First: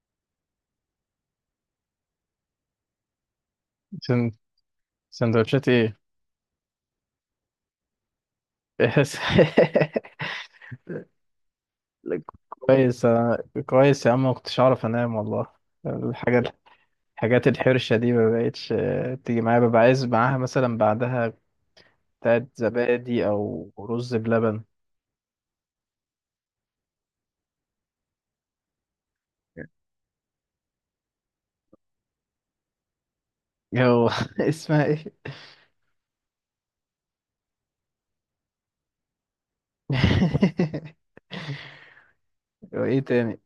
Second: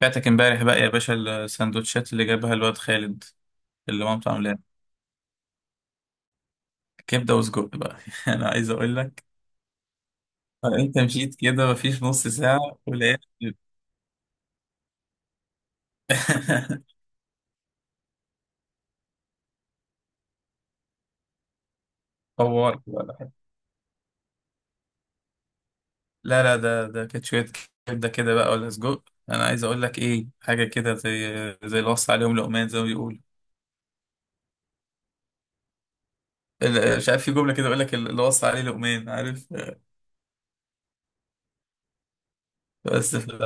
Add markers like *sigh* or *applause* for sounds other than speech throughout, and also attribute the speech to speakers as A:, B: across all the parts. A: فاتك امبارح بقى يا باشا، السندوتشات اللي جابها الواد خالد اللي مامته
B: سن-
A: عاملاها
B: سندوتشات ايه؟
A: كبده وسجق بقى. *laughs* انا عايز
B: *laughs*
A: اقول
B: إحس-
A: لك، انت مشيت كده مفيش نص ساعه
B: كويس،
A: ولقيت
B: أنا
A: *laughs*
B: كويس يا عم، ما كنتش اعرف انام والله. الحاجات الحاجات الحرشة دي ما بقتش. تيجي معايا ببقى عايز معاها مثلا بعدها بتاعت
A: فورت
B: زبادي
A: بقى.
B: او رز بلبن.
A: لا لا، ده كانت شويه، كبده كده بقى ولا سجق. انا عايز اقول لك ايه، حاجه كده زي اللي وصى عليهم لقمان، زي ما بيقولوا
B: جو. *laughs* اسمها ايه؟
A: مش عارف، في جمله كده يقول لك اللي وصى عليه لقمان، عارف؟
B: *laughs* وايه
A: بس
B: تاني؟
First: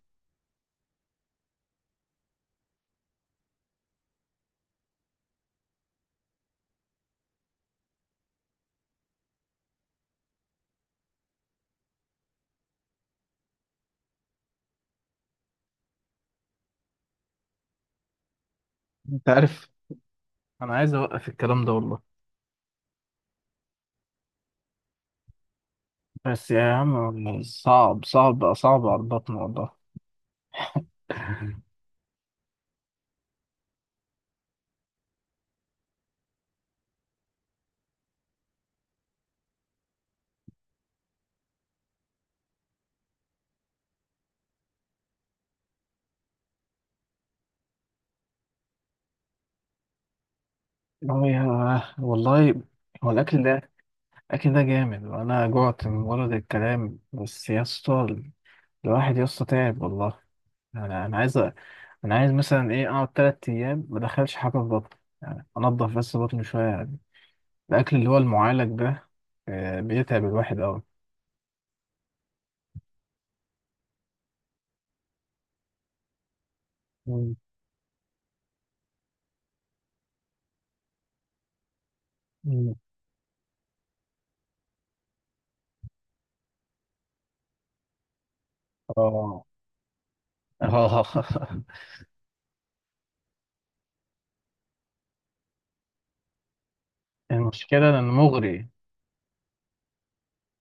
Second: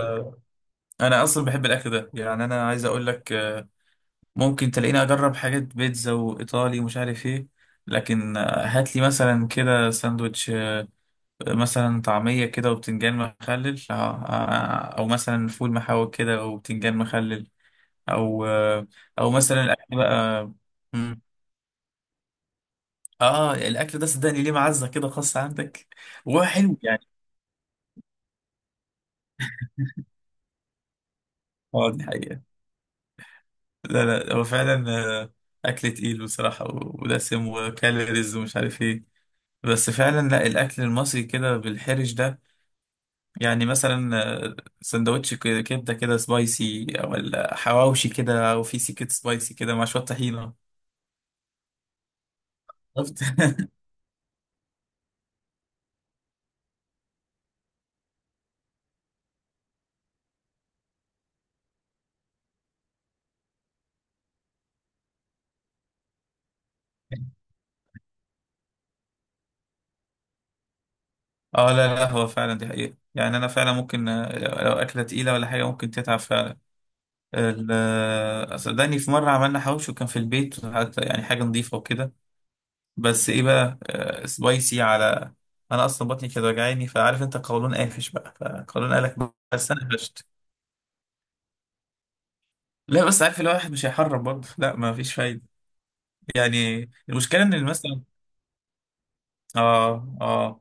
A: انا اصلا بحب الاكل ده، يعني انا عايز اقول لك ممكن تلاقيني اجرب حاجات بيتزا وايطالي ومش عارف ايه. لكن هات لي مثلا كده ساندوتش، مثلا طعمية كده وبتنجان مخلل، او مثلا فول محاوي كده وبتنجان مخلل، او
B: انت
A: او مثلا
B: عارف،
A: الاكل بقى.
B: انا عايز
A: مم.
B: اوقف الكلام ده والله.
A: اه، الاكل ده صدقني ليه معزة كده خاصة عندك. وهو
B: بس يا
A: حلو
B: عم
A: يعني.
B: والله صعب صعب صعب على البطن والله. *laughs*
A: اه، دي حقيقة. لا لا، هو فعلا آه، اكل تقيل بصراحة، ودسم وكالوريز ومش عارف ايه. بس فعلا لا، الاكل المصري كده بالحرش ده يعني مثلا، سندوتش كبده كده سبايسي، او حواوشي كده، او في سكه سبايسي كده مع شويه طحينه.
B: هو يا، والله، هو
A: شفت؟
B: الاكل
A: *laughs*
B: ده أكيد ده جامد، وأنا جعت من ورد الكلام بس يا اسطى. الواحد يا اسطى تعب والله. أنا عايز أنا عايز مثلا إيه أقعد 3 أيام ما أدخلش حاجة في بطني، يعني أنضف بس بطني شوية يعني. الأكل اللي هو المعالج ده بيتعب الواحد أوي.
A: اه لا لا، هو فعلا دي حقيقه. يعني انا فعلا ممكن لو اكله تقيله ولا حاجه ممكن تتعب فعلا.
B: مم.
A: صدقني في مره عملنا حواوشي وكان في البيت، حتى يعني حاجه نظيفه وكده،
B: مم.
A: بس ايه بقى، سبايسي على. انا اصلا بطني كانت وجعاني، فعارف انت قولون قافش بقى، فقولون قالك.
B: آه.
A: بس انا قفشت.
B: آه. *laughs*
A: لا بس، عارف الواحد مش هيحرم برضه، لا ما فيش فايده. يعني المشكله ان
B: المشكلة
A: مثلا،
B: إنه مغري.
A: اه اه،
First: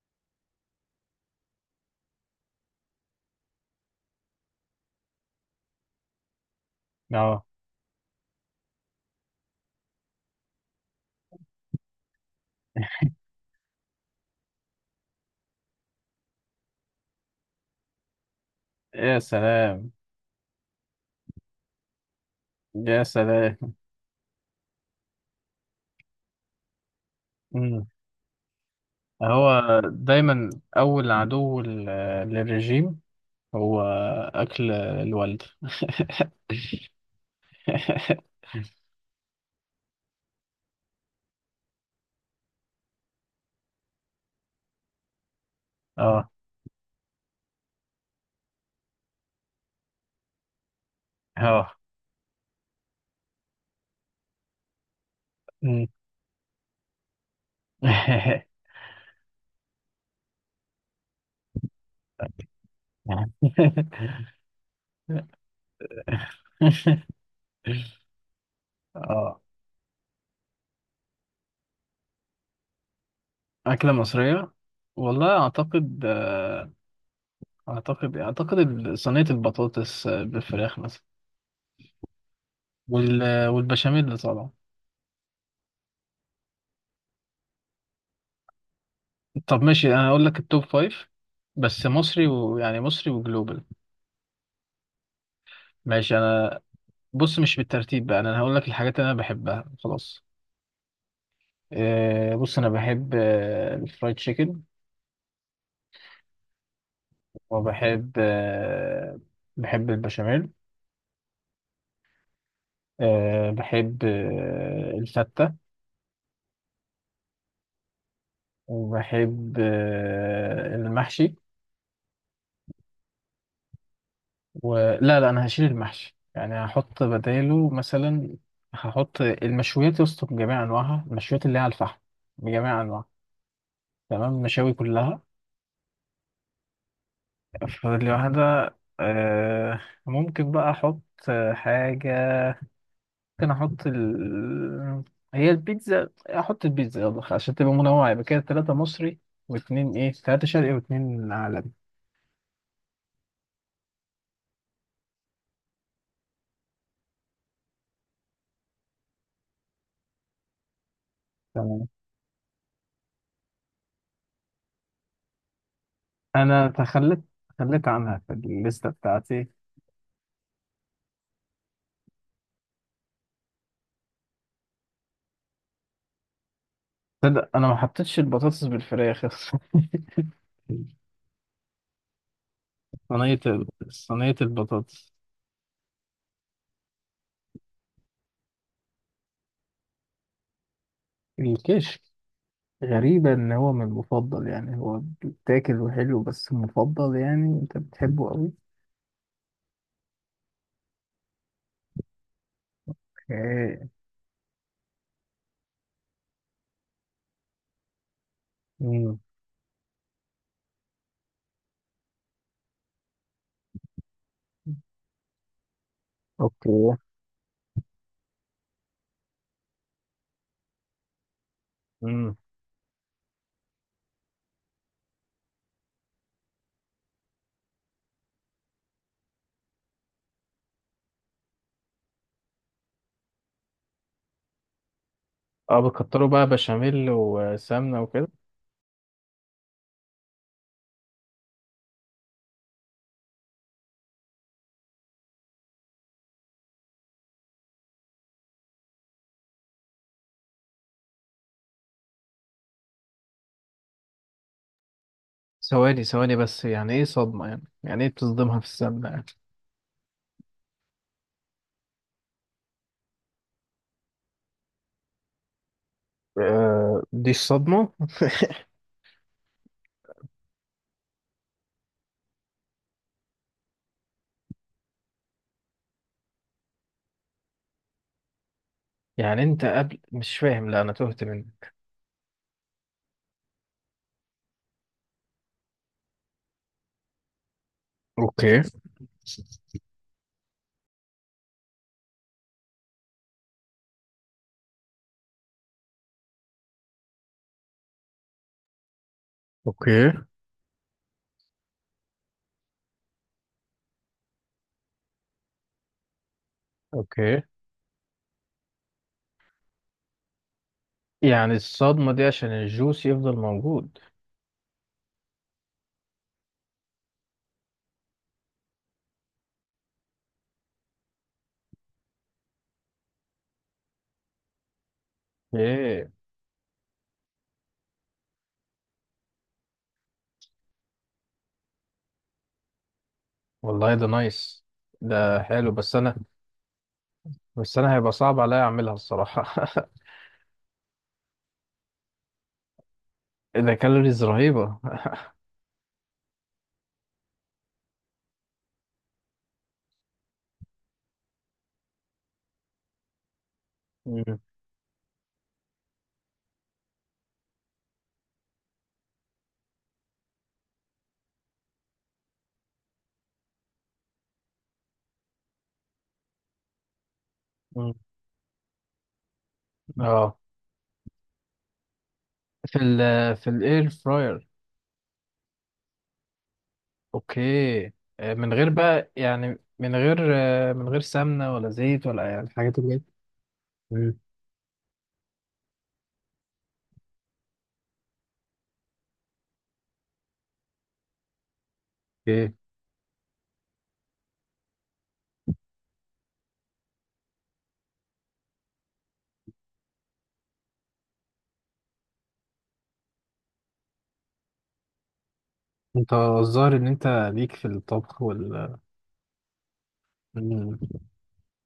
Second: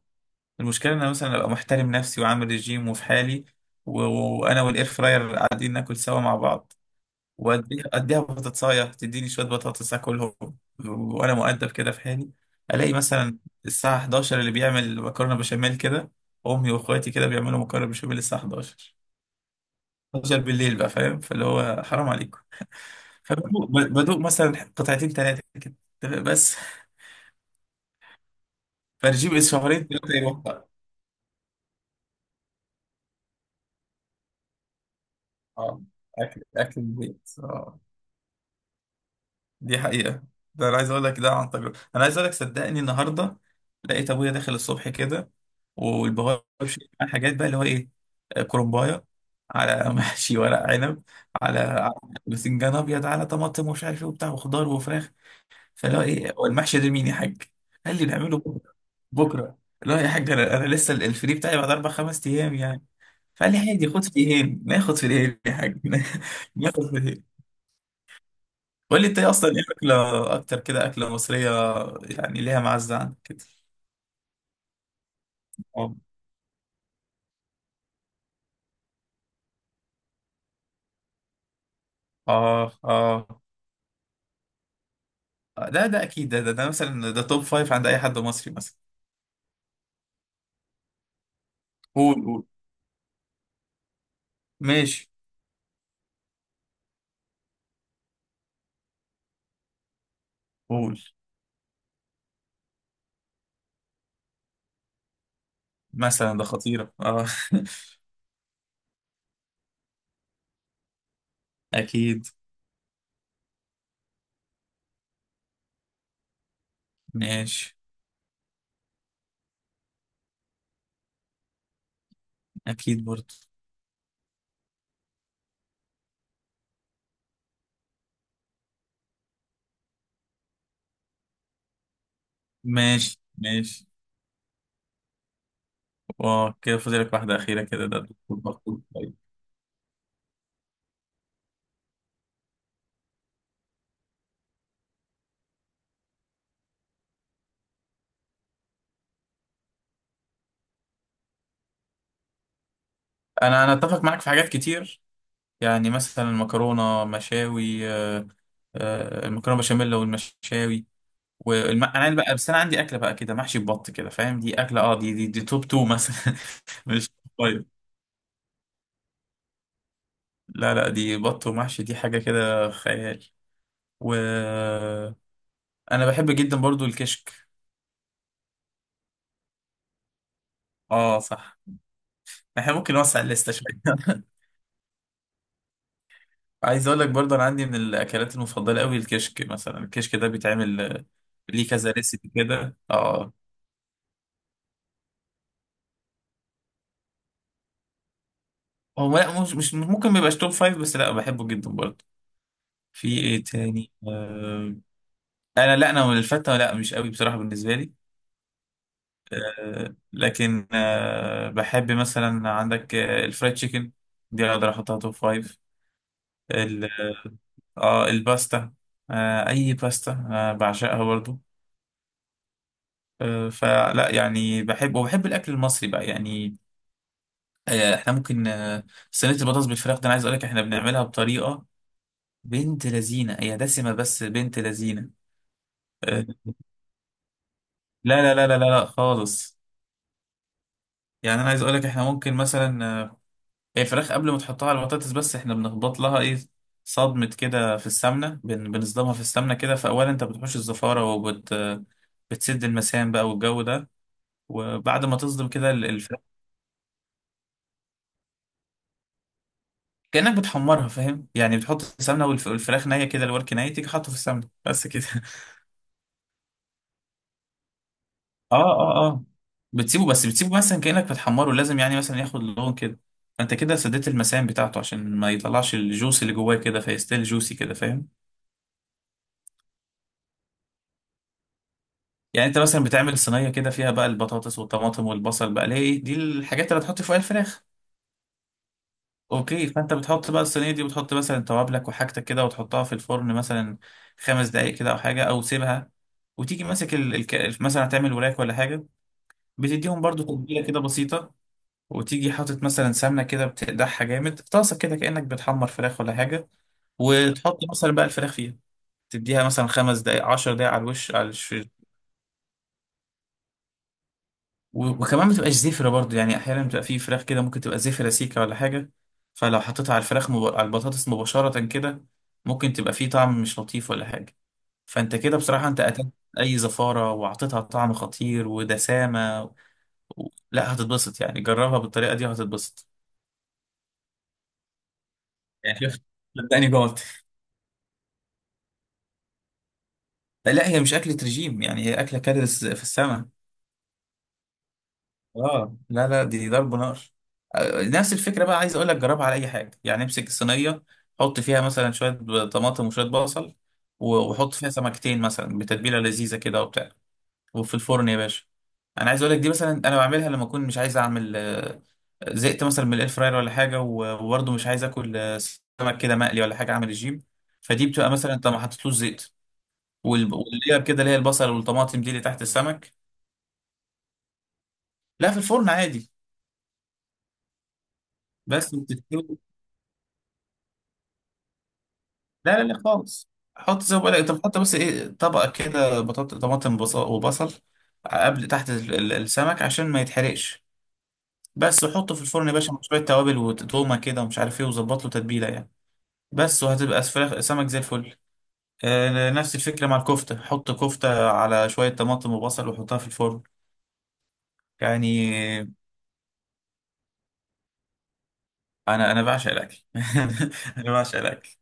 A: المشكله ان انا مثلا ابقى محترم نفسي وعامل ريجيم وفي حالي، و- وانا والاير فراير قاعدين ناكل سوا مع بعض،
B: آه.
A: واديها اديها بطاطسايه تديني شويه بطاطس اكلهم، وانا مؤدب كده في حالي. الاقي مثلا الساعه 11 اللي بيعمل مكرونه بشاميل كده، امي واخواتي كده بيعملوا مكرونه بشاميل الساعه 11،
B: يا سلام.
A: 11 بالليل بقى، فاهم؟ فاللي هو حرام عليكم.
B: يا
A: فبدوق
B: سلام.
A: بدوق مثلا قطعتين ثلاثه كده بس،
B: مم.
A: فرجيب
B: هو
A: شهرين ثلاثه يروح.
B: دايما أول عدو للرجيم هو أكل الوالد.
A: اه، اكل اكل البيت اه،
B: *laughs*
A: دي حقيقة. ده انا عايز اقول لك ده عن تجربة، انا عايز اقول لك صدقني النهاردة لقيت ابويا داخل الصبح كده،
B: اه،
A: والبهار شايل معاه حاجات بقى، اللي هو ايه، كرنباية، على *laughs* محشي ورق عنب، على
B: اه.
A: على باذنجان ابيض، على طماطم ومش عارف ايه وبتاع وخضار وفراخ.
B: مم.
A: فاللي هو ايه، هو المحشي ده مين يا حاج؟ قال لي نعمله بكره بكره. لا يا حاج، انا لسه الفري بتاعي بعد اربع خمس ايام يعني. فقال لي عادي خد في ايه، ناخد في ايه
B: *laughs*
A: يا حاج، *laughs* ناخد في ايه. قول لي انت ايه
B: اه.
A: اصلا ايه اكله اكتر كده، اكله مصريه يعني، ليها معزه عندك كده.
B: أكلة مصرية، والله
A: اه
B: أعتقد. أعتقد صينية البطاطس بالفراخ مثلا.
A: اه اه،
B: وال... والبشاميل طبعا.
A: ده اكيد ده مثلا ده توب فايف عند اي حد مصري مثلا.
B: طب ماشي، أنا هقول لك التوب فايف بس
A: قول
B: مصري،
A: قول
B: ويعني مصري وجلوبال.
A: ماشي
B: ماشي. أنا بص، مش بالترتيب بقى، أنا هقول لك الحاجات اللي أنا بحبها خلاص.
A: قول،
B: بص أنا بحب الفرايد تشيكن.
A: مثلا ده خطيره اه.
B: وبحب آه، بحب البشاميل.
A: *laughs* اكيد.
B: بحب الفتة.
A: ماشي.
B: وبحب المحشي.
A: اكيد برضه.
B: ولا لا، لا، أنا هشيل المحشي، يعني هحط بداله مثلا هحط المشويات يا اسطى بجميع أنواعها، المشويات اللي هي على الفحم بجميع أنواعها.
A: ماشي ماشي.
B: تمام، المشاوي كلها.
A: وكده فاضلك واحده اخيره كده، ده
B: فاضل لي
A: دكتور
B: واحدة.
A: مقبول طيب.
B: آه، ممكن بقى أحط حاجة، ممكن احط هي البيتزا، احط البيتزا، يلا عشان تبقى منوعة. يبقى كده ثلاثة مصري واثنين ايه ثلاثة شرقي واثنين عالمي.
A: انا اتفق معاك في حاجات كتير. يعني مثلا المكرونه مشاوي، المكرونه بشاميل والمشاوي
B: تمام.
A: انا بقى، بس انا عندي اكله بقى كده محشي ببط كده، فاهم؟ دي اكله، اه دي توب تو مثلا
B: انا
A: *laughs* مش.
B: تخلت
A: طيب
B: تخليت عنها في الليستة بتاعتي.
A: لا لا، دي بط ومحشي، دي حاجه كده خيال. و انا بحب جدا برضو الكشك.
B: تصدق انا ما حطيتش البطاطس بالفراخ؟ *laughs*
A: اه صح، احنا ممكن نوسع الليسته شويه.
B: صينية البطاطس.
A: *laughs* عايز اقول لك برضو انا عندي من الاكلات المفضله قوي الكشك، مثلا الكشك ده بيتعمل ليه كذا
B: الكشك.
A: ريسيبي كده
B: غريبة
A: اه.
B: ان هو من المفضل، يعني هو بيتاكل وحلو، بس مفضل، يعني انت بتحبه قوي؟
A: هو لا، مش ممكن ما يبقاش توب فايف بس، لا بحبه جدا برضو. في ايه
B: اوكي.
A: تاني؟ انا لا، انا الفتة لا مش قوي بصراحة بالنسبة لي.
B: مم.
A: لكن بحب مثلا عندك الفرايد تشيكن، دي اقدر احطها توب فايف. ال-
B: اوكي.
A: اه الباستا، اي باستا بعشقها برضو.
B: مم.
A: فلا يعني بحب، وبحب الاكل المصري بقى يعني. احنا ممكن صينية البطاطس بالفراخ ده، انا عايز اقول لك احنا بنعملها بطريقة، بنت لذينة، هي دسمة بس بنت لذينة.
B: اه،
A: آه،
B: بتكتروا بقى بشاميل وسمنة
A: لا
B: وكده.
A: لا لا لا لا لا خالص. يعني انا عايز اقول لك احنا ممكن مثلا هي الفراخ قبل ما تحطها على البطاطس، بس احنا بنخبط لها ايه، صدمة كده في السمنة، بنصدمها في السمنة كده. فأولا انت بتحوش الزفارة، بتسد المسام بقى والجو ده. وبعد ما تصدم كده
B: ثواني
A: الفراخ،
B: ثواني بس، يعني ايه صدمة؟ يعني ايه بتصدمها في السمنة يعني؟
A: كأنك بتحمرها فاهم، يعني بتحط السمنة والفراخ نية كده، الورك نية تيجي حاطه في السمنة بس كده. *laughs*
B: آه، دي صدمة.
A: اه اه اه، بتسيبه بس بتسيبه مثلا، كأنك بتحمره لازم يعني مثلا ياخد لون كده. فانت كده سديت المسام بتاعته عشان ما يطلعش الجوس اللي جواه كده، فيستيل جوسي كده، فاهم.
B: *laughs* يعني انت قبل مش فاهم، لا انا تهت منك.
A: يعني انت مثلا بتعمل صينيه كده فيها بقى البطاطس والطماطم والبصل بقى، ليه دي الحاجات اللي هتحط فيها الفراخ.
B: اوكي،
A: اوكي، فانت بتحط بقى الصينيه دي، وتحط مثلا توابلك وحاجتك كده، وتحطها في الفرن مثلا خمس دقائق كده او حاجه او سيبها. وتيجي ماسك مثلا هتعمل وراك ولا حاجه، بتديهم
B: اوكي،
A: برضو تتبيله كده بسيطه. وتيجي حاطط مثلا سمنه كده، بتقدحها جامد في طاسه كده، كانك بتحمر فراخ ولا حاجه.
B: اوكي.
A: وتحط مثلا بقى الفراخ فيها، تديها مثلا خمس دقائق عشر دقائق على الوش،
B: يعني الصدمة دي عشان الجوس يفضل موجود؟
A: وكمان ما تبقاش زفرة برضو. يعني احيانا بتبقى في فراخ كده ممكن تبقى زفرة سيكة ولا حاجة. فلو حطيتها على الفراخ، على البطاطس مباشرة كده، ممكن تبقى فيه طعم مش لطيف ولا حاجة. فانت كده بصراحة انت
B: ايه؟
A: قتلت اي زفارة، واعطيتها طعم خطير ودسامة و... لا هتتبسط يعني، جربها بالطريقة دي وهتتبسط.
B: والله ده نايس، ده حلو.
A: يعني
B: بس
A: شفت،
B: انا
A: صدقني جوعت.
B: بس انا هيبقى صعب عليا اعملها الصراحة.
A: لا هي مش أكلة رجيم يعني، هي أكلة كالوريز في السماء.
B: *laughs* ده كالوريز رهيبة.
A: اه لا لا، دي ضرب نار. نفس الفكره بقى، عايز اقول لك جربها على اي حاجه. يعني امسك الصينيه، حط فيها مثلا شويه طماطم وشويه بصل،
B: *laughs* مم.
A: وحط فيها سمكتين مثلا بتتبيله لذيذه كده وبتاع، وفي الفرن يا باشا. انا عايز اقول لك دي مثلا انا بعملها لما اكون مش عايز اعمل زهقت مثلا من الاير فراير ولا حاجه، وبرضه مش عايز اكل سمك كده مقلي ولا حاجه، اعمل الجيم. فدي
B: مم.
A: بتبقى مثلا انت ما حطيتلوش زيت،
B: اه،
A: واللير كده اللي هي البصل والطماطم دي اللي تحت
B: في
A: السمك.
B: ال في الاير فراير.
A: لا في الفرن عادي.
B: اوكي. من غير
A: بس
B: بقى، يعني من غير من غير سمنة ولا زيت، ولا يعني
A: لا لا
B: الحاجات
A: لا
B: اللي جاية.
A: خالص، حط زي ما
B: مم.
A: بقولك، انت بتحط بس ايه، طبقه كده بطاطا طماطم بصل وبصل قبل تحت السمك، عشان ما يتحرقش بس. وحطه في الفرن
B: اوكي.
A: يا باشا، مع شويه توابل وتومه كده ومش عارف ايه، وظبط له تتبيله يعني، بس. وهتبقى فراخ سمك زي الفل. نفس الفكره مع الكفته، حط كفته على شويه طماطم وبصل وحطها في الفرن يعني.
B: انت الظاهر ان انت ليك في الطبخ وال...
A: انا بعشق الاكل.
B: مم.
A: *laughs* انا بعشق الاكل.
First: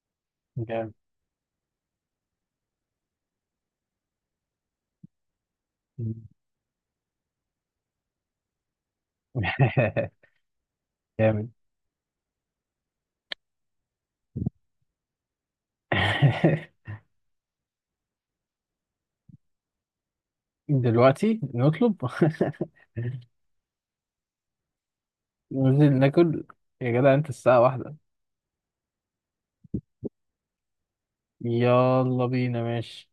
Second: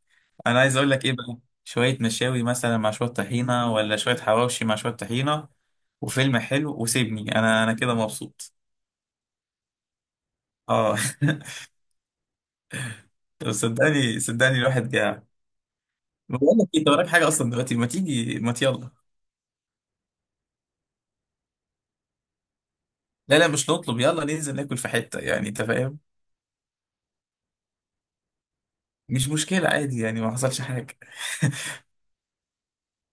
A: انا عايز اقول
B: جامد.
A: لك ايه بقى، شويه مشاوي مثلا مع شويه طحينه، ولا شويه حواوشي مع شويه طحينه،
B: مم.
A: وفيلم حلو، وسيبني انا كده مبسوط.
B: *laughs*
A: اه
B: جامد.
A: *laughs* طب صدقني صدقني الواحد جاع. بقول لك انت
B: *laughs*
A: وراك حاجه اصلا دلوقتي، ما تيجي، ما يلا.
B: دلوقتي نطلب؟ *laughs*
A: لا لا مش نطلب، يلا ننزل ناكل في حته يعني، انت
B: ننزل
A: فاهم.
B: ناكل؟ يا جدع انت الساعة واحدة.
A: مش مشكله، عادي يعني، ما حصلش حاجه.
B: يلا بينا، ماشي.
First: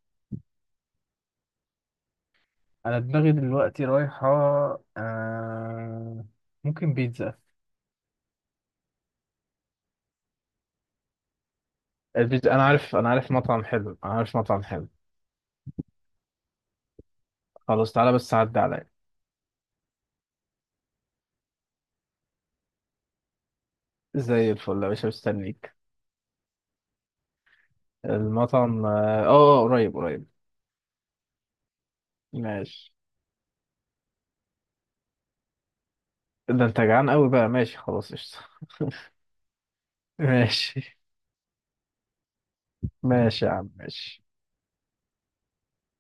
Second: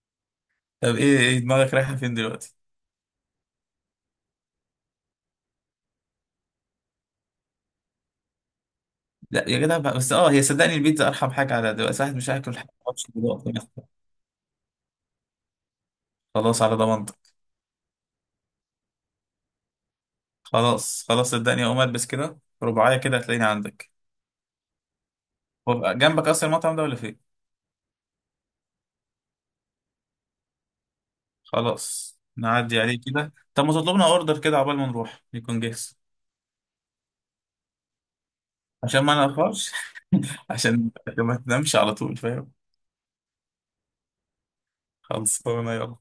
A: *laughs* طب ايه دماغك رايحه فين دلوقتي؟
B: انا دماغي دلوقتي رايحة آه... ممكن بيتزا.
A: لا يا جدع بقى بس، اه هي صدقني البيتزا ارحم حاجه على دلوقتي، واحد مش
B: البيتزا،
A: هاكل
B: انا
A: حاجه
B: عارف
A: معرفش
B: انا عارف
A: دلوقتي
B: مطعم
A: مثلاً.
B: حلو، انا عارف مطعم حلو.
A: خلاص على ضمانتك.
B: خلاص، تعالى بس عدى عليا.
A: خلاص خلاص صدقني اقوم البس كده رباعيه كده، هتلاقيني عندك.
B: زي الفل يا باشا، مستنيك.
A: هو بقى جنبك اصلا المطعم ده، ولا فين؟
B: المطعم، قريب قريب.
A: خلاص نعدي
B: ماشي.
A: عليه كده. طب ما تطلبنا اوردر كده، عقبال ما نروح يكون جاهز.
B: ده انت جعان قوي بقى، ماشي خلاص، قشطة.
A: عشان ما
B: *laughs*
A: نأخرش. *laughs* عشان
B: ماشي،
A: عشان ما تنامش على طول، فاهم.
B: ماشي يا عم، ماشي.
A: خلصانه يلا.